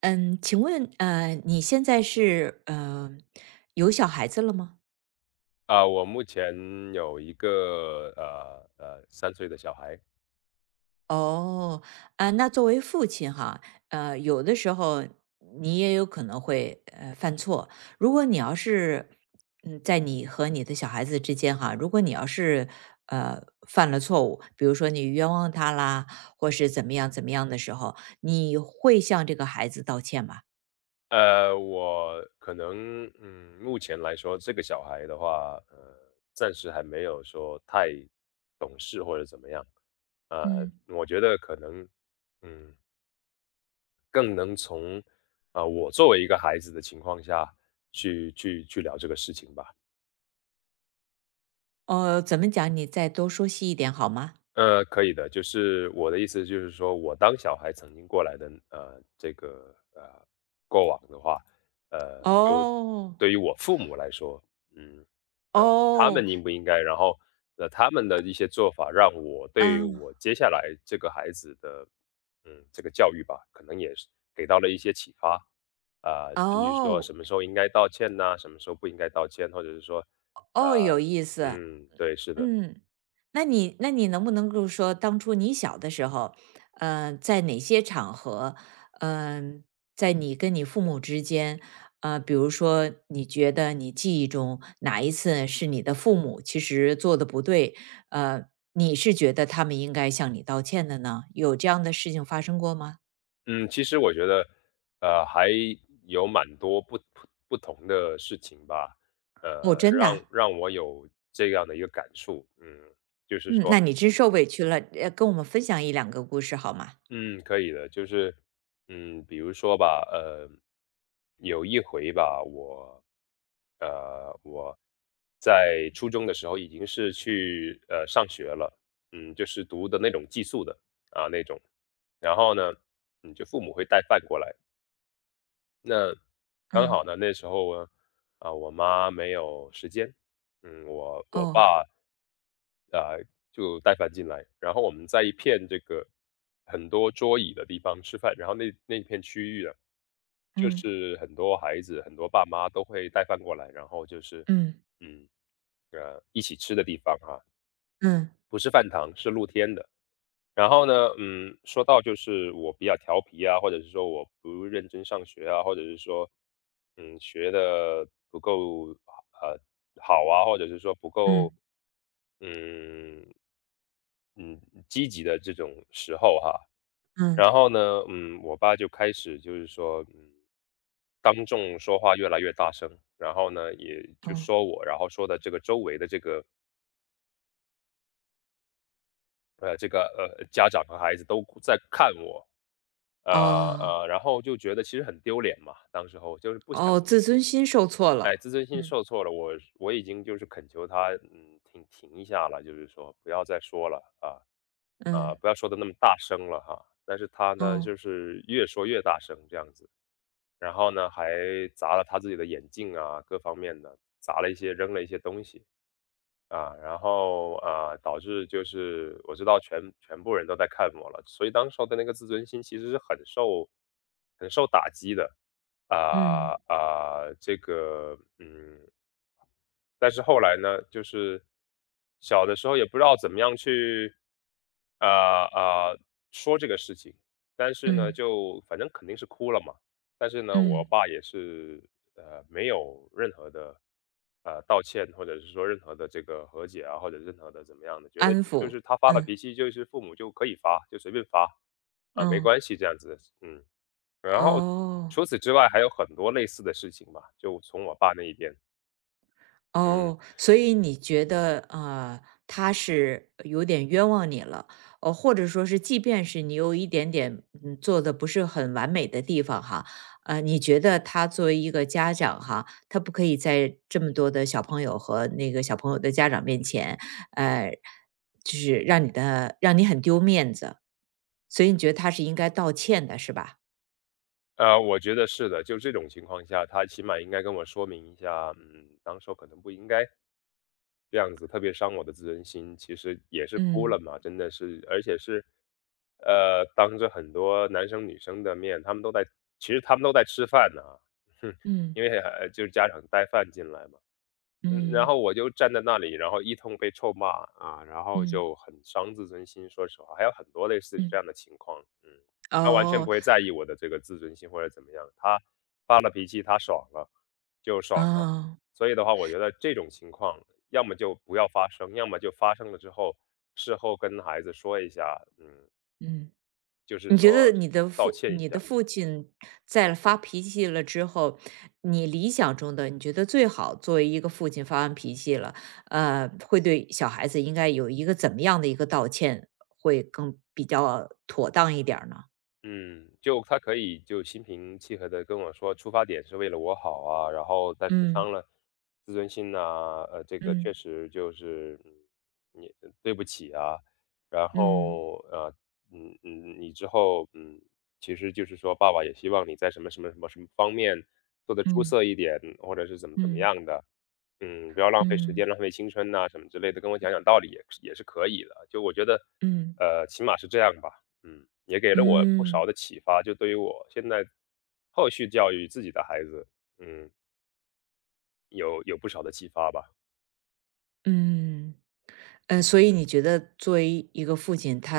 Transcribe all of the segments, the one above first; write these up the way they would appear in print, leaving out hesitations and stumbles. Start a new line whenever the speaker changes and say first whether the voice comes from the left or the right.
right: 嗯，请问，你现在是有小孩子了吗？
left: 啊，我目前有一个三岁的小孩，
right: 哦。啊，那作为父亲哈，有的时候你也有可能会犯错。如果你要是在你和你的小孩子之间哈，如果你要是呃犯了错误，比如说你冤枉他啦，或是怎么样怎么样的时候，你会向这个孩子道歉吗？
left: 我可能目前来说，这个小孩的话，暂时还没有说太懂事或者怎么样，呃，
right: 嗯。
left: 我觉得可能嗯，更能从我作为一个孩子的情况下去聊这个事情吧。
right: 哦，怎么讲？你再多说细一点好吗？
left: 可以的，就是我的意思就是说，我当小孩曾经过来的，这个过往的话，就
right: 哦。
left: 对于我父母来说，嗯，呃，他
right: 哦。
left: 们应不应该，然后他们的一些做法，让我对
right: 嗯。
left: 我接下来这个孩子的，这个教育吧，可能也是给到了一些启发，至于说
right: 哦。
left: 什么时候应该道歉呐、什么时候不应该道歉，或者是说，啊、
right: 哦，有意思。
left: 对，是的。
right: 嗯。那你能不能够说当初你小的时候，在哪些场合，嗯、在你跟你父母之间，比如说你觉得你记忆中哪一次是你的父母其实做的不对，呃，你是觉得他们应该向你道歉的呢？有这样的事情发生过吗？
left: 嗯，其实我觉得，还有蛮多不同的事情吧，呃，
right: 哦，真的
left: 让
right: 啊。
left: 让我有这样的一个感触，就是
right: 嗯，
left: 说，
right: 那你真受委屈了，跟我们分享一两个故事好吗？
left: 嗯，可以的，就是，比如说吧，有一回吧，我，我在初中的时候已经是去上学了，就是读的那种寄宿的那种，然后呢，就父母会带饭过来，那刚好
right: 嗯。
left: 呢，那时候我妈没有时间，我
right: 哦。
left: 爸啊就带饭进来，然后我们在一片这个很多桌椅的地方吃饭，然后那片区域啊，就
right: 嗯
left: 是很多孩子、很多爸妈都会带饭过来，然后就是
right: 嗯
left: 嗯一起吃的地方哈、
right: 嗯
left: 不是饭堂，是露天的。然后呢，说到就是我比较调皮啊，或者是说我不认真上学啊，或者是说，学的不够呃好啊，或者是说不
right: 嗯
left: 够嗯嗯积极的这种时候哈，
right: 嗯
left: 然后呢，我爸就开始就是说，当众说话越来越大声，然后呢，也就
right: 嗯。
left: 说我，然后说的这个周围的这个这个家长和孩子都在看我，呃
right: 哦
left: 然后就觉得其实很丢脸嘛，当时候就是不想，
right: 哦，自尊心受挫
left: 哎，
right: 了。
left: 自尊心
right: 嗯
left: 受挫了，我已经就是恳求他，停一下了，就是说不要再说了啊，
right: 嗯。
left: 不要说的那么大声了哈。但是他呢，
right: 哦。
left: 就是越说越大声这样子，然后呢还砸了他自己的眼镜啊，各方面的砸了一些，扔了一些东西，然后导致就是我知道全部人都在看我了，所以当时候的那个自尊心其实是很受打击的，
right: 嗯
left: 啊、啊、这个嗯，但是后来呢，就是小的时候也不知道怎么样去啊啊、说这个事情，但是呢，
right: 嗯
left: 就反正肯定是哭了嘛，但是呢，我
right: 嗯。
left: 爸也是没有任何的道歉，或者是说任何的这个和解啊，或者任何的怎么样的，觉得
right: 安
left: 就
right: 抚。
left: 是他发了
right: 嗯
left: 脾气，就是父母就可以发，就随便发啊，没
right: 嗯。
left: 关系这样子，嗯。然后
right: 哦。
left: 除此之外还有很多类似的事情吧，就从我爸那一边，嗯。
right: 哦，所以你觉得，他是有点冤枉你了，或者说是，即便是你有一点点，做的不是很完美的地方哈，你觉得他作为一个家长哈，他不可以在这么多的小朋友和那个小朋友的家长面前，呃，就是让你很丢面子，所以你觉得他是应该道歉的，是吧？
left: 我觉得是的，就这种情况下，他起码应该跟我说明一下，当时候可能不应该这样子特别伤我的自尊心，其实也是哭了
right: 嗯
left: 嘛，真的是，而且是，当着很多男生女生的面，他们都在，其实他们都在吃饭呢，哼，
right: 嗯
left: 因为就是家长带饭进来嘛。然
right: 嗯
left: 后我就站在那里，然后一通被臭骂啊，然后
right: 嗯
left: 就很伤自尊心。说实话，还有很多类似这
right: 嗯。
left: 样的情况。嗯，他完全不
right: 哦。
left: 会在意我的这个自尊心或者怎么样，他发了脾气，他爽了就爽了。
right: 啊。
left: 所以的话，我觉得这种情况要么就不要发生，要么就发生了之后，事后跟孩子说一下，
right: 嗯。
left: 就是
right: 你觉得
left: 说
right: 你的
left: 道
right: 父
left: 歉一
right: 你的
left: 下。
right: 父亲在发脾气了之后，你理想中的，你觉得最好作为一个父亲发完脾气了，会对小孩子应该有一个怎么样的一个道歉，会更比较妥当一点儿呢？
left: 嗯，就他可以就心平气和地跟我说，出发点是为了我好啊，然后但是
right: 嗯
left: 伤了自尊心呐，这个确
right: 嗯
left: 实就是，你对不起啊，然
right: 嗯
left: 后，你之后，其实就是说爸爸也希望你在什么什么什么什么方面做得出
right: 嗯
left: 色一点，或者是怎么
right: 嗯
left: 样的，不要浪费时
right: 嗯
left: 间、浪费青春呐，什么之类的，跟我讲讲道理也是可以的，就我觉得，
right: 嗯
left: 起码是这样吧。也给
right: 嗯
left: 了我不少
right: 嗯
left: 的启发，就对于我现在后续教育自己的孩子，嗯，有不少的启发吧。
right: 嗯。嗯，所以你觉得作为一个父亲，他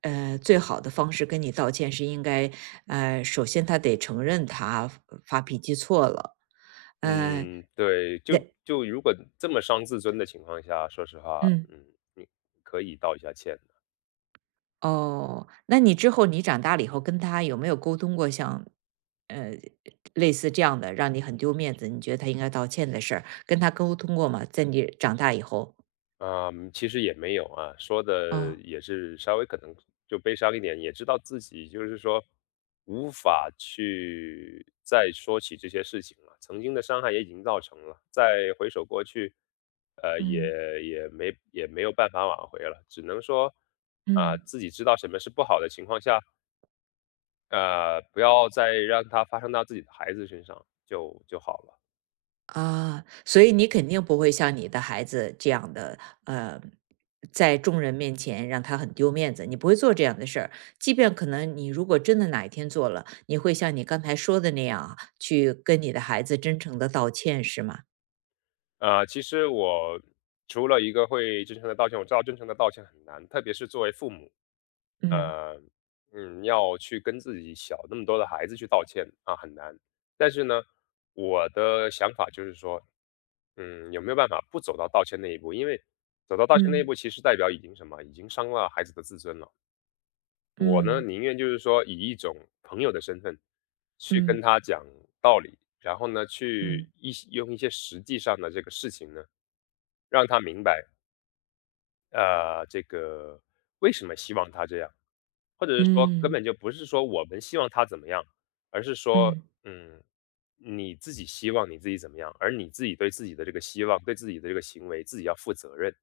right: 最好的方式跟你道歉是应该，首先他得承认他发脾气错了，呃，
left: 嗯，对，就
right: 那。
left: 就如果这么伤自尊的情况下，说实话，
right: 嗯。
left: 嗯，你可以道一下歉。
right: 哦，那你之后你长大了以后跟他有没有沟通过像呃类似这样的让你很丢面子，你觉得他应该道歉的事儿，跟他沟通过吗？在你长大以后，
left: 嗯，其实也没有啊，说的
right: 哦。
left: 也是稍微可能就悲伤一点，也知道自己就是说无法去再说起这些事情了，曾经的伤害也已经造成了，再回首过去，呃，也
right: 嗯。
left: 也没有办法挽回了，只能说啊，
right: 嗯。
left: 自己知道什么是不好的情况下，不要再让它发生到自己的孩子身上就好了。
right: 啊，所以你肯定不会像你的孩子这样的，呃，在众人面前让他很丢面子，你不会做这样的事儿。即便可能你如果真的哪一天做了，你会像你刚才说的那样啊，去跟你的孩子真诚的道歉，是吗？
left: 其实我除了一个会真诚的道歉，我知道真诚的道歉很难，特别是作为父母，
right: 嗯
left: 呃，要去跟自己小那么多的孩子去道歉啊，很难。但是呢，我的想法就是说，有没有办法不走到道歉那一步？因为走到道歉那一
right: 嗯
left: 步，其实代表已经什么，已经伤了孩子的自尊了。我呢，
right: 嗯
left: 宁愿就是说以一种朋友的身份去跟
right: 嗯
left: 他讲道理，然后呢，去
right: 嗯
left: 一些用一些实际上的这个事情呢。让他明白，这个为什么希望他这样，或者是说根
right: 嗯
left: 本就不是说我们希望他怎么样，而是说，
right: 嗯
left: 嗯，你自己希望你自己怎么样，而你自己对自己的这个希望，对自己的这个行为，自己要负责任。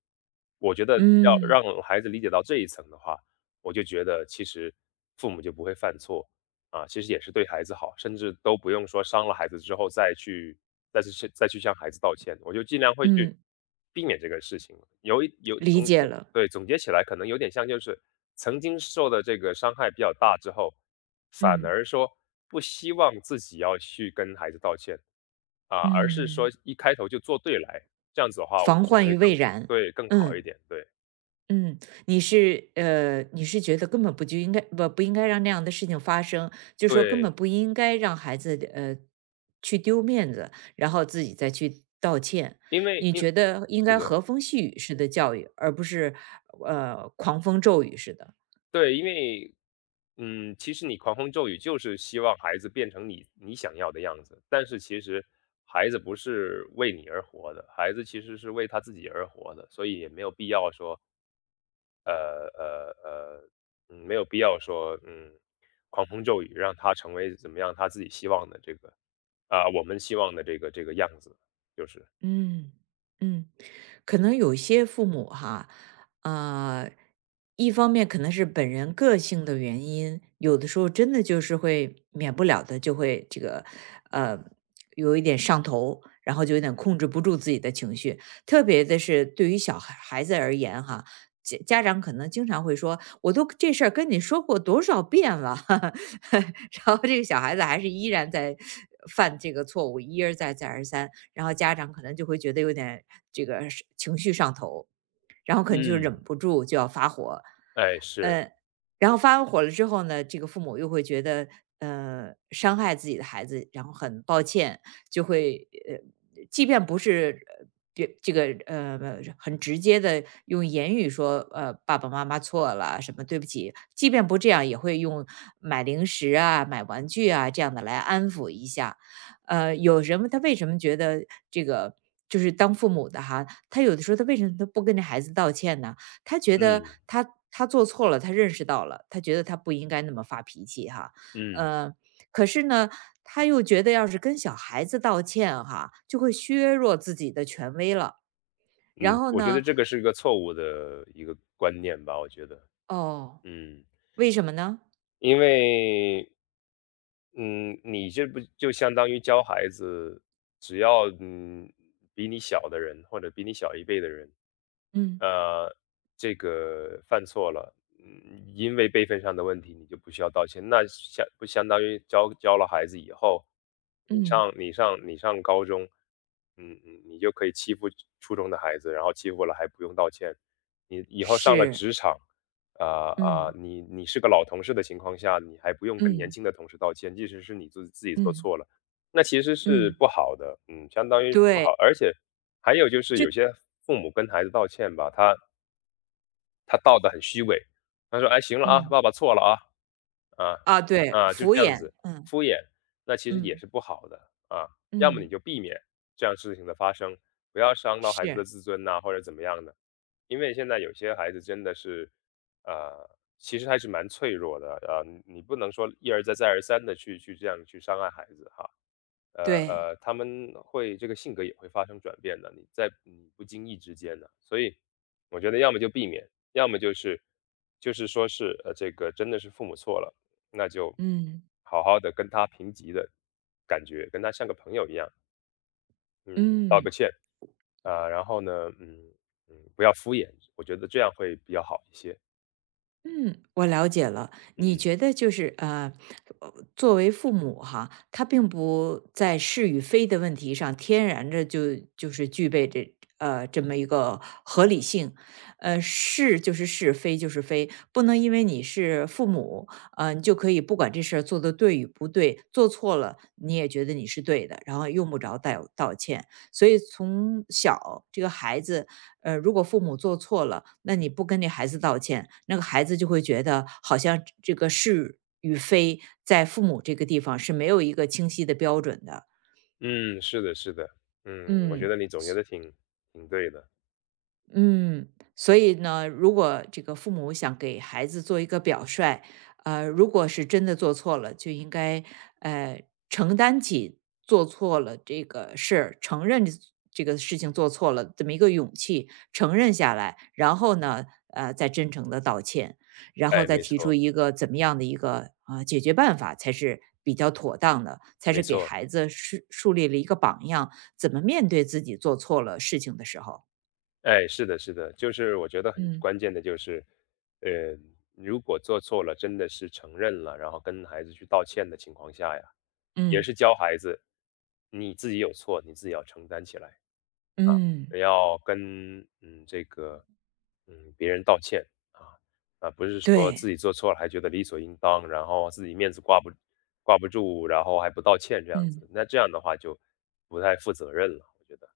left: 我觉得要
right: 嗯
left: 让孩子理解到这一层的话，我就觉得其实父母就不会犯错啊，其实也是对孩子好，甚至都不用说伤了孩子之后再去向孩子道歉，我就尽量会去
right: 嗯，
left: 避免这个事情。有一有
right: 理
left: 总
right: 解了。
left: 对，总结起来可能有点像就是曾经受的这个伤害比较大之后，反
right: 嗯
left: 而说不希望自己要去跟孩子道歉，而是说
right: 嗯，
left: 一开头就做对来，这样子的话，
right: 防
left: 我觉得
right: 患
left: 会
right: 于未
left: 更
right: 然。
left: 对，更好一
right: 嗯。
left: 点，对，
right: 嗯，你是觉得根本不就应该不应该让那样的事情发生，就说根本
left: 对，
right: 不应该让孩子去丢面子，然后自己再去道歉。
left: 因为
right: 你
left: 因
right: 觉得应
left: 是
right: 该
left: 的。
right: 和风细雨式的教育，而不是狂风骤雨似的。
left: 对，因为，其实你狂风骤雨就是希望孩子变成你想要的样子，但是其实孩子不是为你而活的，孩子其实是为他自己而活的，所以也没有必要说，呃呃呃，没有必要说，狂风骤雨让他成为怎么样他自己希望的这个我们希望的这个样子，就是，
right: 嗯。嗯，可能有一些父母哈，呃，一方面可能是本人个性的原因，有的时候真的就是会免不了的就会这个呃有一点上头，然后就有点控制不住自己的情绪，特别的是对于小孩孩子而言哈。家长可能经常会说：“我都这事儿跟你说过多少遍了”，然后这个小孩子还是依然在犯这个错误，一而再，再而三。然后家长可能就会觉得有点这个是情绪上头，然后可能就忍
left: 嗯
right: 不住就要发火。
left: 哎，是，
right: 呃，然后发完火了之后呢，这个父母又会觉得，伤害自己的孩子，然后很抱歉，就会即便不是别这个很直接的用言语说，爸爸妈妈错了，什么对不起，即便不这样，也会用买零食啊、买玩具啊这样的来安抚一下。有人问他为什么觉得这个就是当父母的哈，他有的时候他为什么他不跟这孩子道歉呢？他觉得
left: 嗯
right: 他做错了，他认识到了，他觉得他不应该那么发脾气哈，
left: 嗯
right: 呃，可是呢，他又觉得要是跟小孩子道歉哈，就会削弱自己的权威了。然
left: 嗯，
right: 后
left: 我觉得
right: 呢？
left: 这个是一个错误的一个观念吧，我觉得，
right: 哦，
left: 嗯。
right: 为什么呢？
left: 因为，嗯，你这不就相当于教孩子，只要比你小的人或者比你小一辈的人，
right: 嗯
left: 呃，这个犯错了，因为辈分上的问题，你就不需要道歉，那相不相当于教了孩子以后，你
right: 嗯，
left: 上你上你上高中，你就可以欺负初中的孩子，然后欺负了还不用道歉，你以后上了
right: 是。
left: 职场。
right: 嗯
left: 你是个老同事的情况下，你还不用跟年
right: 嗯
left: 轻的同事道歉，即使是你自己做
right: 嗯
left: 错了，那其实是
right: 嗯，
left: 不好的，相当于是不
right: 对，
left: 好。而且还有就是有
right: 就。
left: 些父母跟孩子道歉吧，他道得很虚伪，他说：“哎，行了啊，
right: 嗯。
left: 爸爸错了啊。”啊，
right: 啊，对，
left: 就
right: 敷
left: 这样
right: 衍。
left: 子
right: 嗯
left: 敷衍，那其实也
right: 嗯
left: 是不好的，啊。要么你
right: 嗯，
left: 就避免这样事情的发生，不要伤到孩子的
right: 是。
left: 自尊呐，或者怎么样的。因为现在有些孩子真的是，呃，其实还是蛮脆弱的，你不能说一而再再而三的去这样去伤害孩子哈。
right: 对。
left: 他们会这个性格也会发生转变的，你在你不经意之间的，所以我觉得要么就避免，要么就是说是，这个真的是父母错了，那就
right: 嗯
left: 好好的跟他平级的感觉，跟他像个朋友一样，嗯，道
right: 嗯。
left: 个歉。然后呢，不要敷衍，我觉得这样会比较好一些。
right: 嗯，我了解了。你
left: 嗯，
right: 觉得就是作为父母哈，他并不在是与非的问题上天然的就是具备这么一个合理性，是就是是，非就是非，不能因为你是父母，你就可以不管这事儿做的对与不对，做错了你也觉得你是对的，然后用不着道歉。所以从小这个孩子，如果父母做错了，那你不跟你孩子道歉，那个孩子就会觉得好像这个是与非在父母这个地方是没有一个清晰的标准的。
left: 嗯，是的是的，我觉
right: 嗯。
left: 得你总结的挺对的。
right: 嗯，所以呢，如果这个父母想给孩子做一个表率，如果是真的做错了，就应该呃承担起做错了这个事儿，承认这个事情做错了这么一个勇气，承认下来，然后呢，再真诚的道歉，然后
left: 哎，
right: 再
left: 没
right: 提出
left: 错，
right: 一个怎么样的一个解决办法才是比较妥当的，才
left: 没
right: 是给
left: 错。
right: 孩子树立了一个榜样，怎么面对自己做错了事情的时候，
left: 哎，是的，是的，就是我觉得很
right: 嗯。
left: 关键的就是，呃，如果做错了，真的是承认了，然后跟孩子去道歉的情况下呀，也
right: 嗯。
left: 是教孩子，你自己有错，你自己要承担起来，
right: 嗯。
left: 要跟这个别人道歉啊啊，不是说自
right: 对。
left: 己做错了还觉得理所应当，然后自己面子挂不住，然后还不道歉这样
right: 嗯。
left: 子，那这样的话就不太负责任了，我觉得。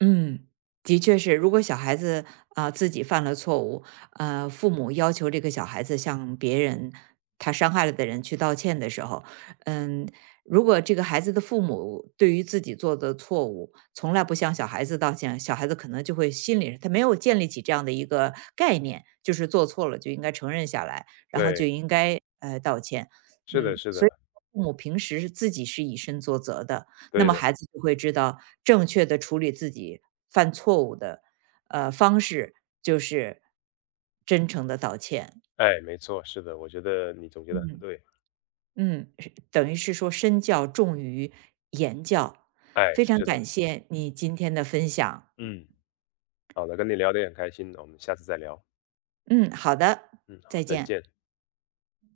right: 嗯。的确是，如果小孩子，啊，自己犯了错误，父母要求这个小孩子向别人他伤害了的人去道歉的时候，嗯，如果这个孩子的父母对于自己做的错误，从来不向小孩子道歉，小孩子可能就会心里他没有建立起这样的一个概念，就是做错了就应该承认下来，然后就
left: 对，
right: 应该，道歉。
left: 是的，
right: 嗯，
left: 是
right: 所以
left: 的，
right: 父母平时是自己是以身作则的。那
left: 对
right: 么
left: 的。
right: 孩子就会知道正确的处理自己犯错误的，方式就是真诚的道歉。
left: 哎，没错，是的，我觉得你总结的很
right: 嗯。
left: 对。
right: 嗯，是等于是说身教重于言教。
left: 哎，
right: 非常
left: 是的，
right: 感谢你今天的分享。
left: 嗯，好的，跟你聊得也很开心，我们下次再聊。
right: 嗯，好的，
left: 嗯，好，
right: 再
left: 再
right: 见。
left: 见。